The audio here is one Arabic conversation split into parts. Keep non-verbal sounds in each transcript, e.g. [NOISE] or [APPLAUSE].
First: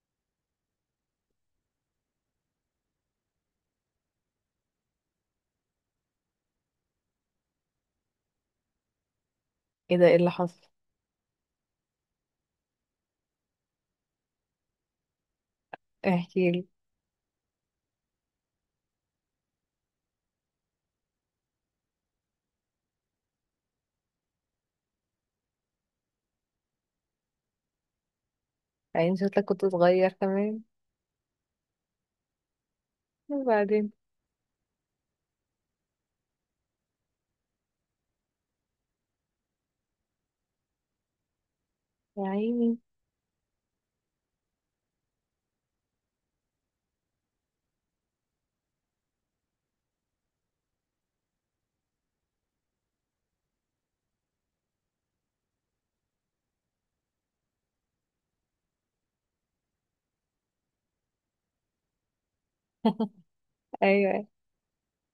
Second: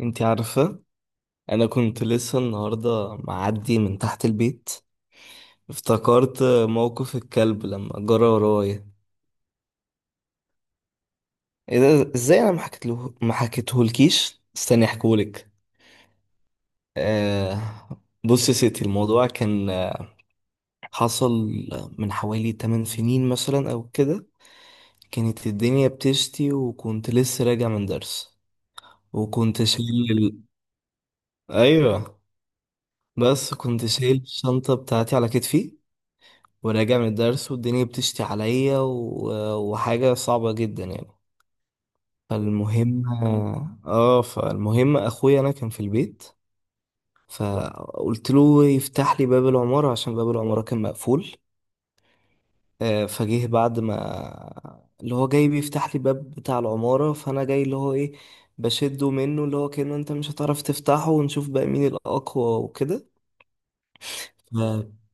انتي عارفة، انا كنت لسه النهاردة معدي من تحت البيت. افتكرت موقف الكلب لما جرى ورايا. ايه ده؟ ايه اللي حصل؟ ايه ده؟ ازاي انا ما حكيتله؟ ما حكيتهولكيش، استني احكولك. احكي لي. آه. بص يا ستي، الموضوع كان حصل من حوالي 8 سنين مثلا او كده. كانت الدنيا بتشتي وكنت لسه راجع من درس، عيني، شكلك وكنت كنت صغير شايل كمان. ايوه، بس كنت وبعدين؟ شايل الشنطة بتاعتي على كتفي، وراجع من الدرس والدنيا بتشتي عليا وحاجة صعبة جدا يعني. يا عيني. فالمهم، اه فالمهم اخويا انا كان في البيت، فقلت له يفتح لي باب العمارة عشان باب العمارة كان مقفول. فجه بعد ما اللي هو جاي بيفتح لي باب بتاع العمارة، فانا جاي اللي هو ايه، بشده منه اللي هو كأنه انت مش هتعرف تفتحه، ونشوف بقى مين الأقوى وكده. [LAUGHS] ايوه، إيه؟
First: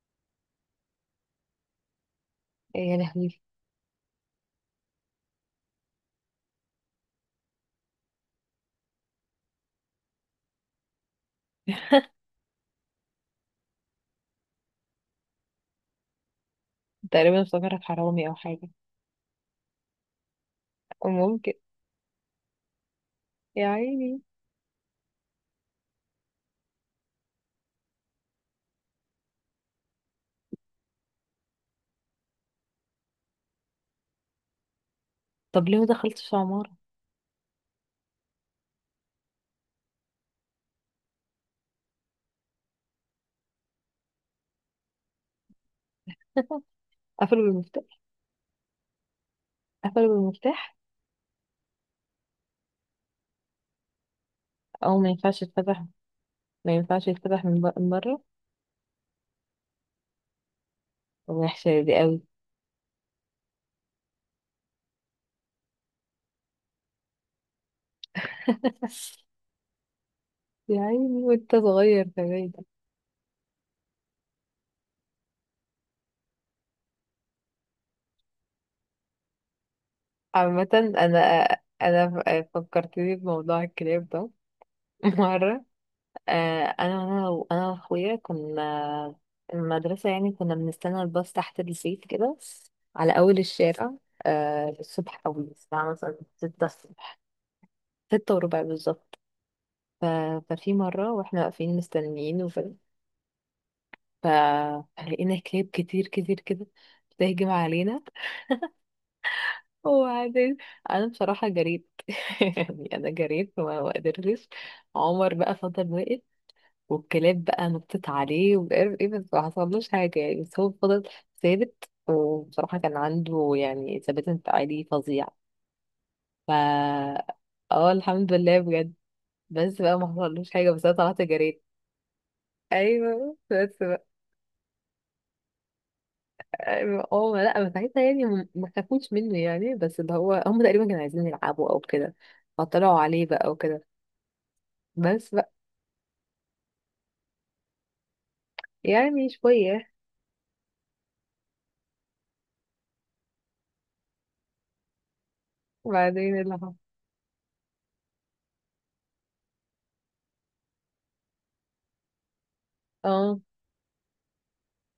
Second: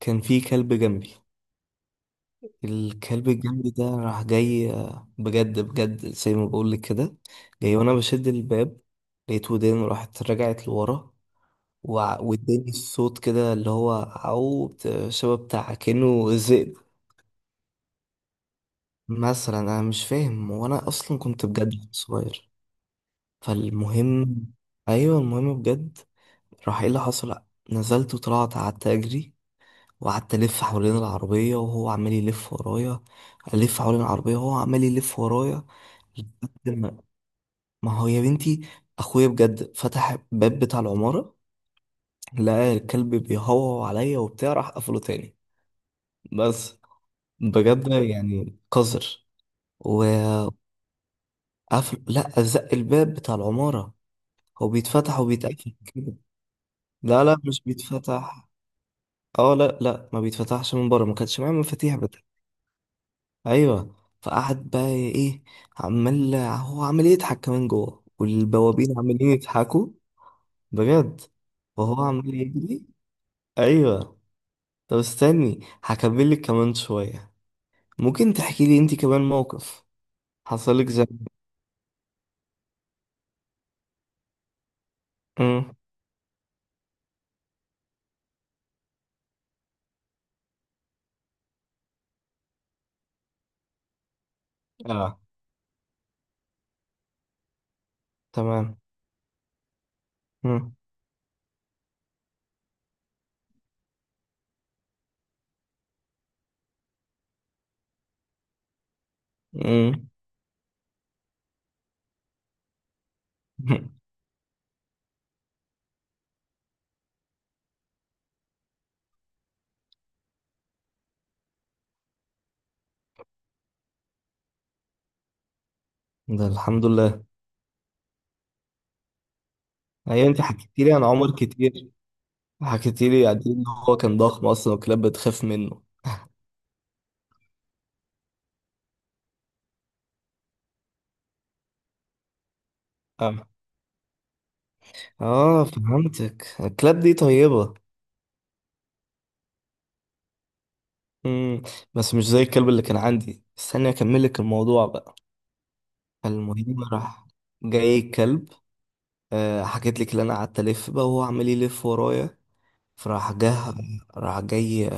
فكان في كلب جنبي، يعني يا الكلب لهوي. الجنبي ده راح جاي، بجد بجد زي ما بقول لك كده. جاي وانا بشد الباب، لقيت ودان راحت رجعت لورا. [LAUGHS] واداني الصوت كده اللي هو عو شبه بتاع كأنه ذئب تقريبا افتكرك حرامي او حاجه. مثلا، انا مش فاهم، وانا اصلا كنت ممكن. بجد صغير. يا عيني. فالمهم. ايوه، المهم بجد، راح ايه اللي حصل، نزلت وطلعت قعدت اجري، وقعدت الف حوالين العربيه وهو عمال يلف ورايا، الف حوالين العربيه وهو عمال يلف ورايا طب ليه ما دخلتش لحد عماره؟ ما، ما هو يا بنتي اخويا بجد فتح الباب بتاع العمارة، لقى الكلب بيهوهو عليا وبتاع، راح قفله تاني. بس. قفلوا بجد بالمفتاح؟ يعني قذر، قفلوا وقفل. بالمفتاح؟ لا، زق الباب بتاع العمارة، هو او ما بيتفتح ينفعش وبيتقفل يتفتح، كده. ما ينفعش لا لا يتفتح من مش من بره. بيتفتح. اه لا لا، ما بيتفتحش من بره، ما كانش معايا وحشه دي مفاتيح قوي. بتاع. ايوه. فقعد بقى ايه، عمال هو عمال يضحك كمان جوه، والبوابين [LAUGHS] عمالين يضحكوا. يا بجد. عيني وانت وهو صغير عمال كمان. يجري. ايوه. طب استني هكمل لك كمان شويه. ممكن تحكي لي انت كمان موقف عامه، حصلك زي؟ انا، انا فكرتني بموضوع الكلاب ده. [LAUGHS] مره، امم انا واخويا كنا المدرسه، يعني كنا بنستنى الباص تحت البيت كده، على اول الشارع. اه، الصبح قوي، الساعه مثلا 6 الصبح، 6 وربع تمام. بالظبط. ف... ففي امم مره واحنا واقفين مستنيين، ف... فلقينا كلاب كتير كتير كده بتهجم علينا. امم وبعدين انا بصراحه جريت. [LAUGHS] يعني انا جريت وما ما [LAUGHS] قدرتش. عمر بقى فضل واقف، والكلاب بقى نطت عليه ومش عارف ايه، بس ما حصلوش حاجة يعني، بس هو فضل ثابت، وبصراحة كان عنده يعني ثبات انفعالي فظيع. ده ف الحمد لله. اه الحمد لله بجد. بس بقى ما ايوه انت حصلوش حاجة، بس حكيتي لي انا عن طلعت عمر جريت. كتير، حكيتي لي ايوه قد ايه ان بس هو بقى. كان ضخم اصلا والكلاب بتخاف منه. أيوة. اه لا، ما ساعتها يعني ما خافوش منه يعني، بس اللي هو هم تقريبا كانوا عايزين يلعبوا او كده، فطلعوا عليه اه بقى وكده. بس بقى. اه، فهمتك الكلاب دي طيبه. يعني شوية. امم بس مش زي الكلب اللي كان عندي، استني اكمل لك الموضوع بقى. وبعدين اللي هو. المهم راح جاي الكلب، حكيت لك اللي انا قعدت الف بقى وهو عمال يلف ورايا. فراح اه، جه، راح جاي،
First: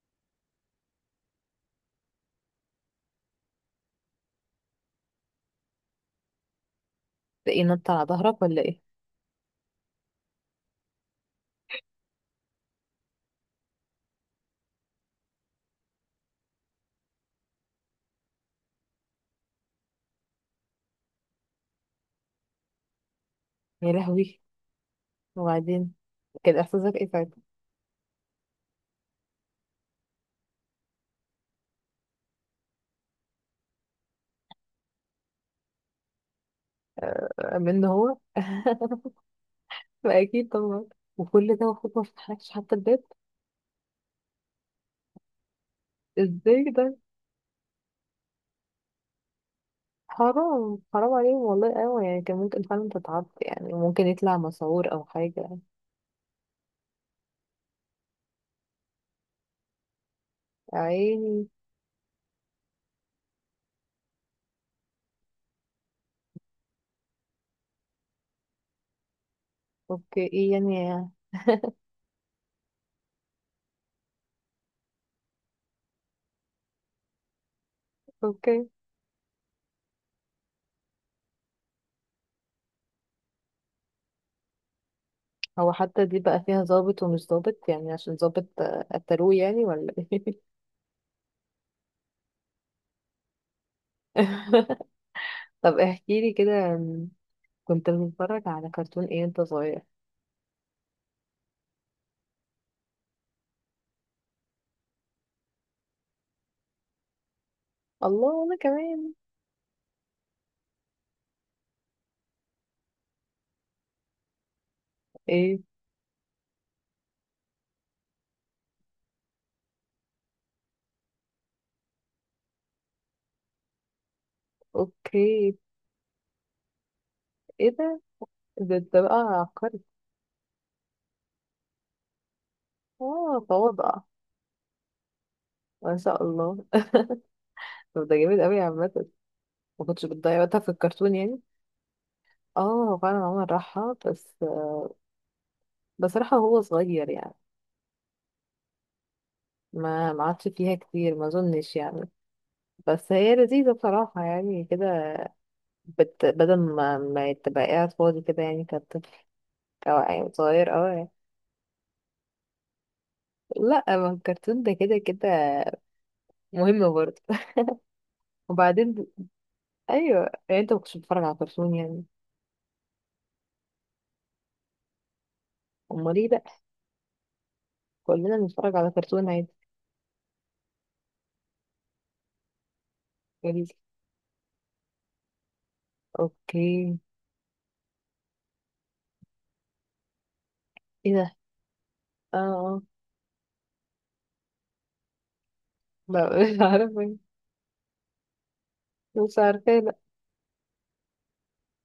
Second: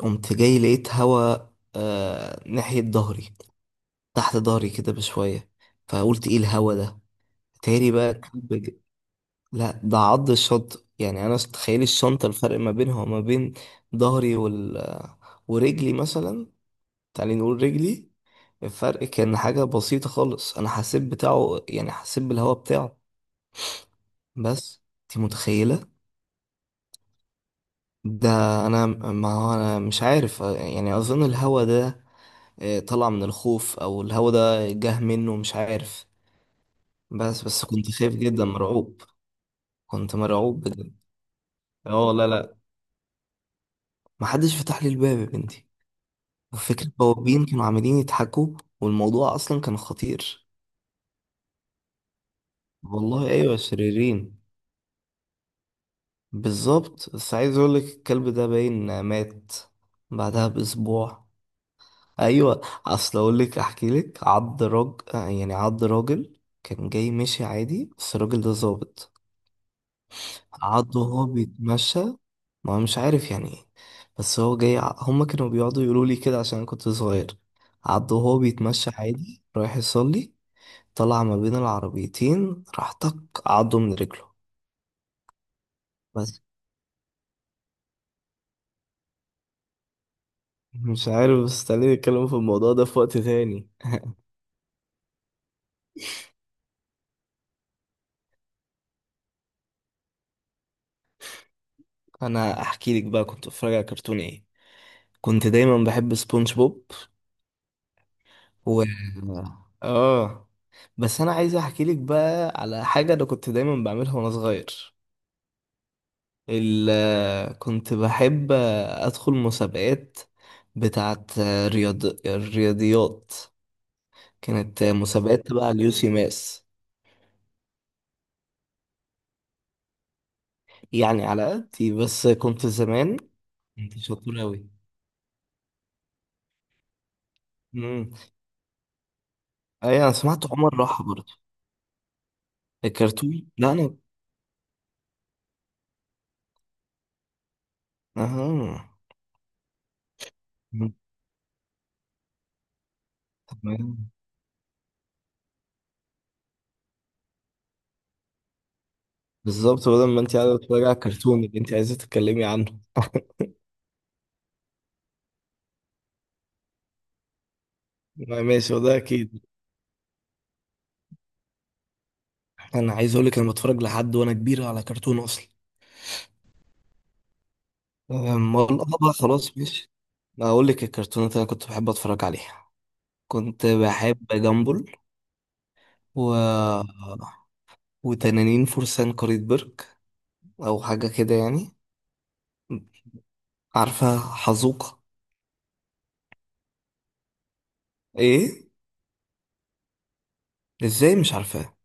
قمت جاي لقيت هوا، آه ناحية ظهري، تحت ظهري كده بشوية. فقلت ايه الهوا ده، ده ايه؟ نط تاني على بقى ظهرك الكلب ولا ايه؟ لا، ده عض الشنطة. يعني انا تخيل الشنطة الفرق ما بينها وما بين ظهري وال ورجلي مثلا، تعالي نقول رجلي. الفرق كان حاجة بسيطة خالص، انا حسيت بتاعه يعني حسيت بالهوا بتاعه. يا لهوي. بس انت متخيلة. وبعدين، كان احساسك ايه ساعتها؟ ده انا ما هو انا مش عارف يعني، اظن الهوا ده طلع من الخوف، او الهوا ده جه منه مش عارف. بس بس من كنت خايف هو. جدا [LAUGHS] مرعوب. كنت اكيد مرعوب طبعا. بجد. وكل ده المفروض ما اه لا فتحلكش لا، حتى الباب؟ محدش فتح لي الباب يا بنتي. ازاي ده؟ وفكرة بوابين كانوا عمالين يضحكوا، والموضوع اصلا كان خطير. حرام حرام عليهم، والله. ايوه يعني كان ممكن فعلا تتعب، والله ايوه يعني ممكن يطلع شريرين مسعور او حاجه. بالظبط. بس عايز اقولك الكلب ده باين مات بعدها باسبوع. عيني. ايوه. اصل اقول لك، احكي لك عض راجل، يعني عض راجل كان جاي ماشي عادي، بس الراجل ده ظابط. اوكي، ايه يعني؟ عضه وهو بيتمشى. ما مش عارف يعني ايه، بس هو جاي هما كانوا بيقعدوا يقولوا لي كده عشان أنا كنت صغير، عضه وهو اوكي. بيتمشى عادي رايح يصلي، طلع ما بين العربيتين راح طق عضه من رجله. هو حتى دي بس. بقى فيها ظابط ومش ظابط، يعني عشان ظابط قتلوه يعني، ولا ايه؟ مش عارف، بس خليني اتكلم في الموضوع ده في وقت تاني. [LAUGHS] طب احكي لي كده، م، كنت بتتفرج على كرتون ايه وانت صغير؟ [LAUGHS] انا احكي لك بقى كنت بتفرج على كرتون ايه. كنت دايما بحب سبونج بوب. الله، وانا و كمان. اه بس انا عايز احكي لك بقى على حاجه انا كنت دايما بعملها وانا صغير. ايه؟ كنت بحب أدخل مسابقات بتاعت الرياضيات، كانت مسابقات اوكي. تبع اليوسي ماس. ايه ده؟ ده انت بقى عبقري. يعني على قدي، بس كنت زمان اه، تواضع. كنت شاطر أوي. ما شاء الله. [LAUGHS] طب امم ده جميل قوي عامة، ما أي كنتش أنا بتضيع سمعت وقتها في عمر راحة الكرتون برضه. يعني. اه، فعلا الكرتون، عمر لا أنا. راحة، بس بصراحة هو صغير يعني، أها. ما عادش فيها مم. كتير ما اظنش يعني. بس هي لذيذة تمام. بصراحة يعني كده. بدل ما تبقى قاعد فاضي كده يعني كطفل، بالظبط او بدل ما يعني أنت قاعدة صغير، او تتفرجي على يعني. الكرتون اللي أنت عايزة تتكلمي عنه [LAUGHS] لا، ما الكرتون ده كده كده مهم برضه. [LAUGHS] ماشي، وده وبعدين، أكيد. ايوه يعني انت ما كنتش بتتفرج على كرتون يعني؟ أنا عايز أقولك أنا بتفرج لحد وأنا كبير على كرتون أصلا. امال ايه بقى؟ كلنا بنتفرج والله على بقى كرتون عادي. خلاص ماشي، ما اقول لك الكرتونات اللي انا كنت بحب اتفرج عليها. كنت قال. بحب جامبل، و اوكي. وتنانين فرسان قرية برك، او حاجه ايه ده؟ كده يعني. اه اه. عارفه حزوقه؟ مش عارفه. ايه؟ مش عارفه، لا. ازاي مش عارفاه؟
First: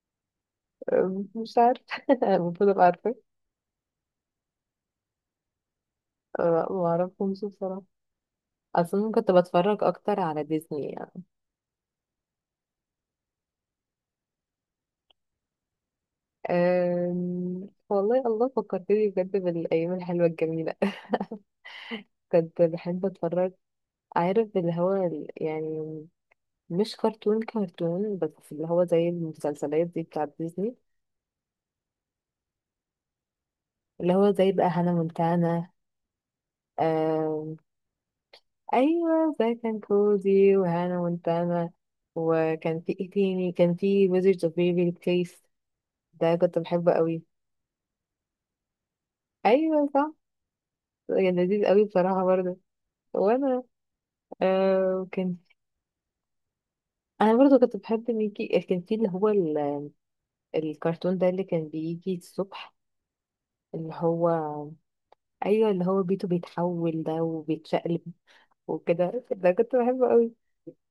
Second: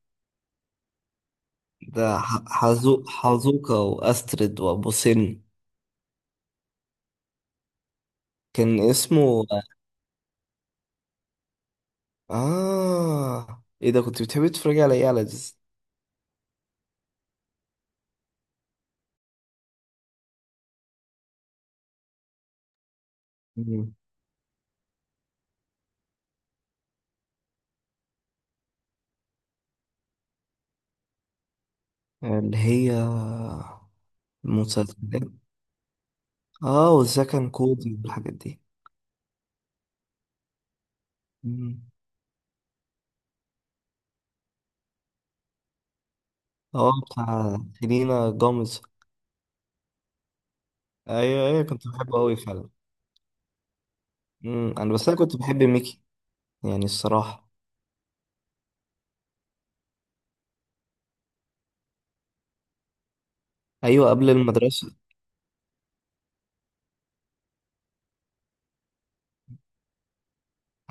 مش عارفه. ده [LAUGHS] المفروض ابقى حزو عارفه. حزوقه واسترد وابو سن، ما اعرفهمش بصراحه. كان اصلا كنت اسمه. بتفرج اكتر على ديزني يعني. اه، ايه ده كنت بتحبي تتفرجي على ايه، على ديز. والله، الله فكرتني بجد بالايام الحلوه الجميله. [LAUGHS] كنت بحب اتفرج، مم. عارف اللي هو يعني مش كرتون كرتون بس، اللي هو زي المسلسلات دي بتاعت ديزني. اللي هي اللي هو زي بقى هانا المسلسلات، مونتانا. اه والزكن كودي والحاجات دي. ايوه، زي كان كوزي وهانا مونتانا. مم. وكان في ايه تاني؟ كان في ويزرد اوف بيبي كيس، ده كنت اه بحبه قوي. بتاع سيلينا جوميز. ايوه صح. كان ايوه ايوه لذيذ قوي كنت بحبه بصراحه قوي برضه. فعلا. وانا، مم. انا آه بس انا كنت كان. بحب ميكي يعني انا الصراحه. برضه كنت بحب ميكي. كان في اللي هو الكرتون ده اللي كان بيجي الصبح، اللي ايوه هو، قبل المدرسه. ايوه، اللي هو بيته بيتحول ده وبيتشقلب وكده، ده كنت بحبه قوي.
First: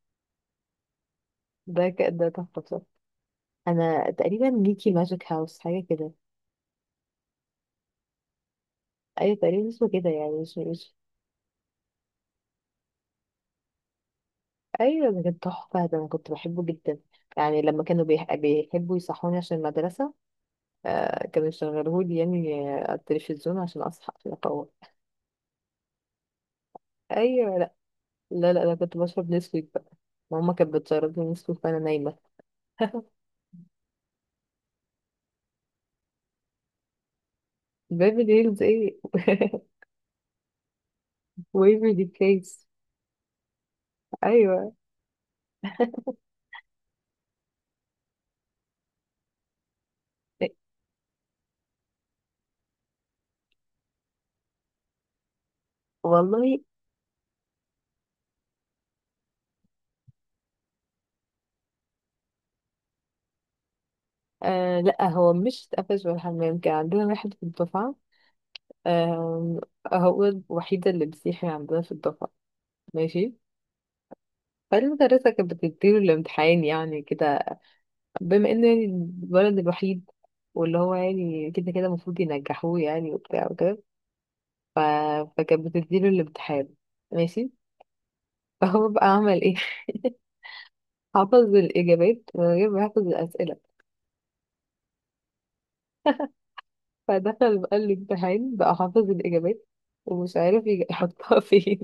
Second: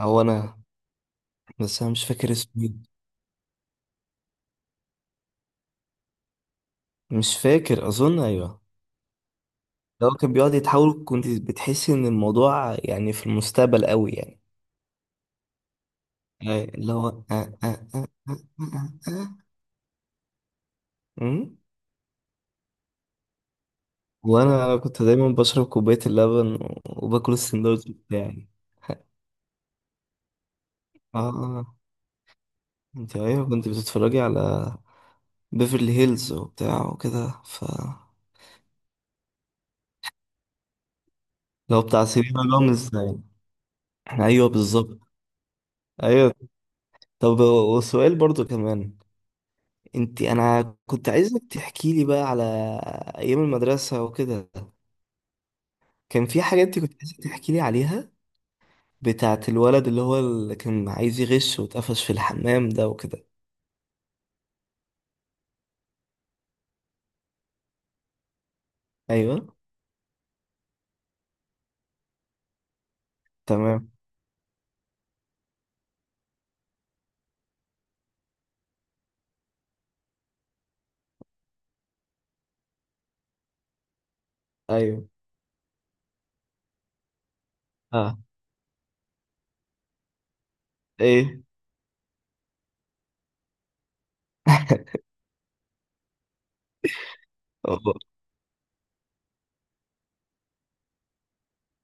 او انا، بس انا مش ده فاكر تحفه اسمه بصراحه. إيه. انا تقريبا ميكي ماجيك هاوس حاجه كده. مش فاكر، اظن ايوه. ايوه تقريبا اسمه كده، لو يعني كان بيقعد مش مش. يتحول كنت بتحس ان الموضوع يعني في المستقبل قوي يعني. ايوه ده كان تحفه، ده انا كنت أي- بحبه اللي جدا. هو يعني لما كانوا آه آه بيحبوا آه يصحوني آه. عشان المدرسه، آه كانوا مم. يشغلوهولي يعني، على التلفزيون عشان اصحى، عشان وانا افوق. انا كنت دايما بشرب كوبايه اللبن وباكل ايوه. لا، السندوتش بتاعي. لا لا، انا كنت بشرب نسكويك بقى، ماما كانت بتشرب اه لي نسكويك آه. وانا نايمه. [LAUGHS] انت ايوه كنت بتتفرجي على بيفرلي هيلز وبتاع وكده، ف بيبي هيلز ايه؟ [LAUGHS] لو ويفرلي بتاع سيلينا بليس. جوميز يعني. ايوه ايوه. بالظبط. [LAUGHS] ايوه. طب، وسؤال برضو كمان، انت انا كنت عايزك تحكي لي بقى على ايام المدرسه وكده. كان في والله. حاجه انت كنت عايزك تحكي لي عليها، بتاعت الولد اللي هو اللي كان عايز يغش واتقفش في الحمام ده وكده. آه، لا هو مش اتقفش ولا حمام، كان عندنا واحد في الدفعة. ايوه. آه، هو الوحيدة اللي بيصيح عندنا في الدفعة. ماشي. تمام. فالمدرسة كانت بتديله الامتحان، يعني كده، بما انه يعني الولد الوحيد، واللي هو يعني كده كده المفروض ينجحوه يعني، وبتاع وكده. ف... ايوه. فكانت بتديله الامتحان، ماشي. اه. [LAUGHS] فهو بقى عمل ايه؟ [LAUGHS] ايه؟ حفظ الإجابات من غير ما يحفظ الأسئلة. [LAUGHS] فدخل بقى الامتحان بقى حافظ الإجابات، ومش عارف يحطها فين.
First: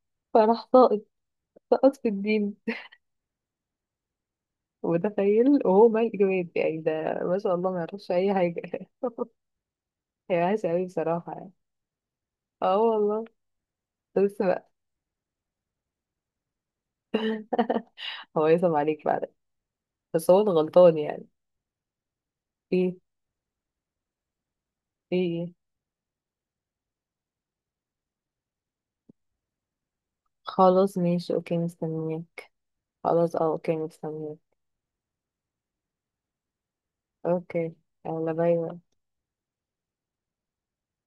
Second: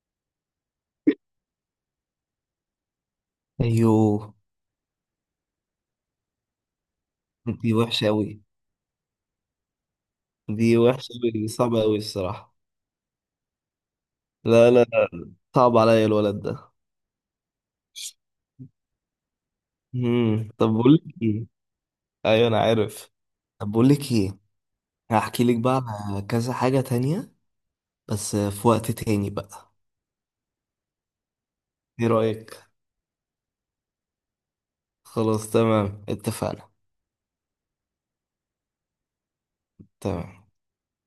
[LAUGHS] فراح ساقط، سقط في الدين. ايوه. متخيل، وهو ما الإجابات يعني ده، ما شاء دي الله ما وحشه يعرفش قوي. أي حاجة. [LAUGHS] هي دي وحشة أوي وحشه قوي، دي بصراحة. صعبه قوي الصراحه. اه والله. بس بقى. لا لا لا، صعب عليا الولد ده. [LAUGHS] هو يسمع عليك بعد. بس هو مم. طب بقول الغلطان لك يعني. ايه. ايوه انا ايه عارف. طب بقول لك ايه، ايه هحكي إيه؟ لك بقى على كذا حاجة تانية بس في وقت تاني بقى، خلاص ماشي اوكي ايه مستنياه. رأيك؟ خلاص، اه اوكي مستنياه. خلاص تمام اتفقنا. اوكي. يلا باي باي. تمام.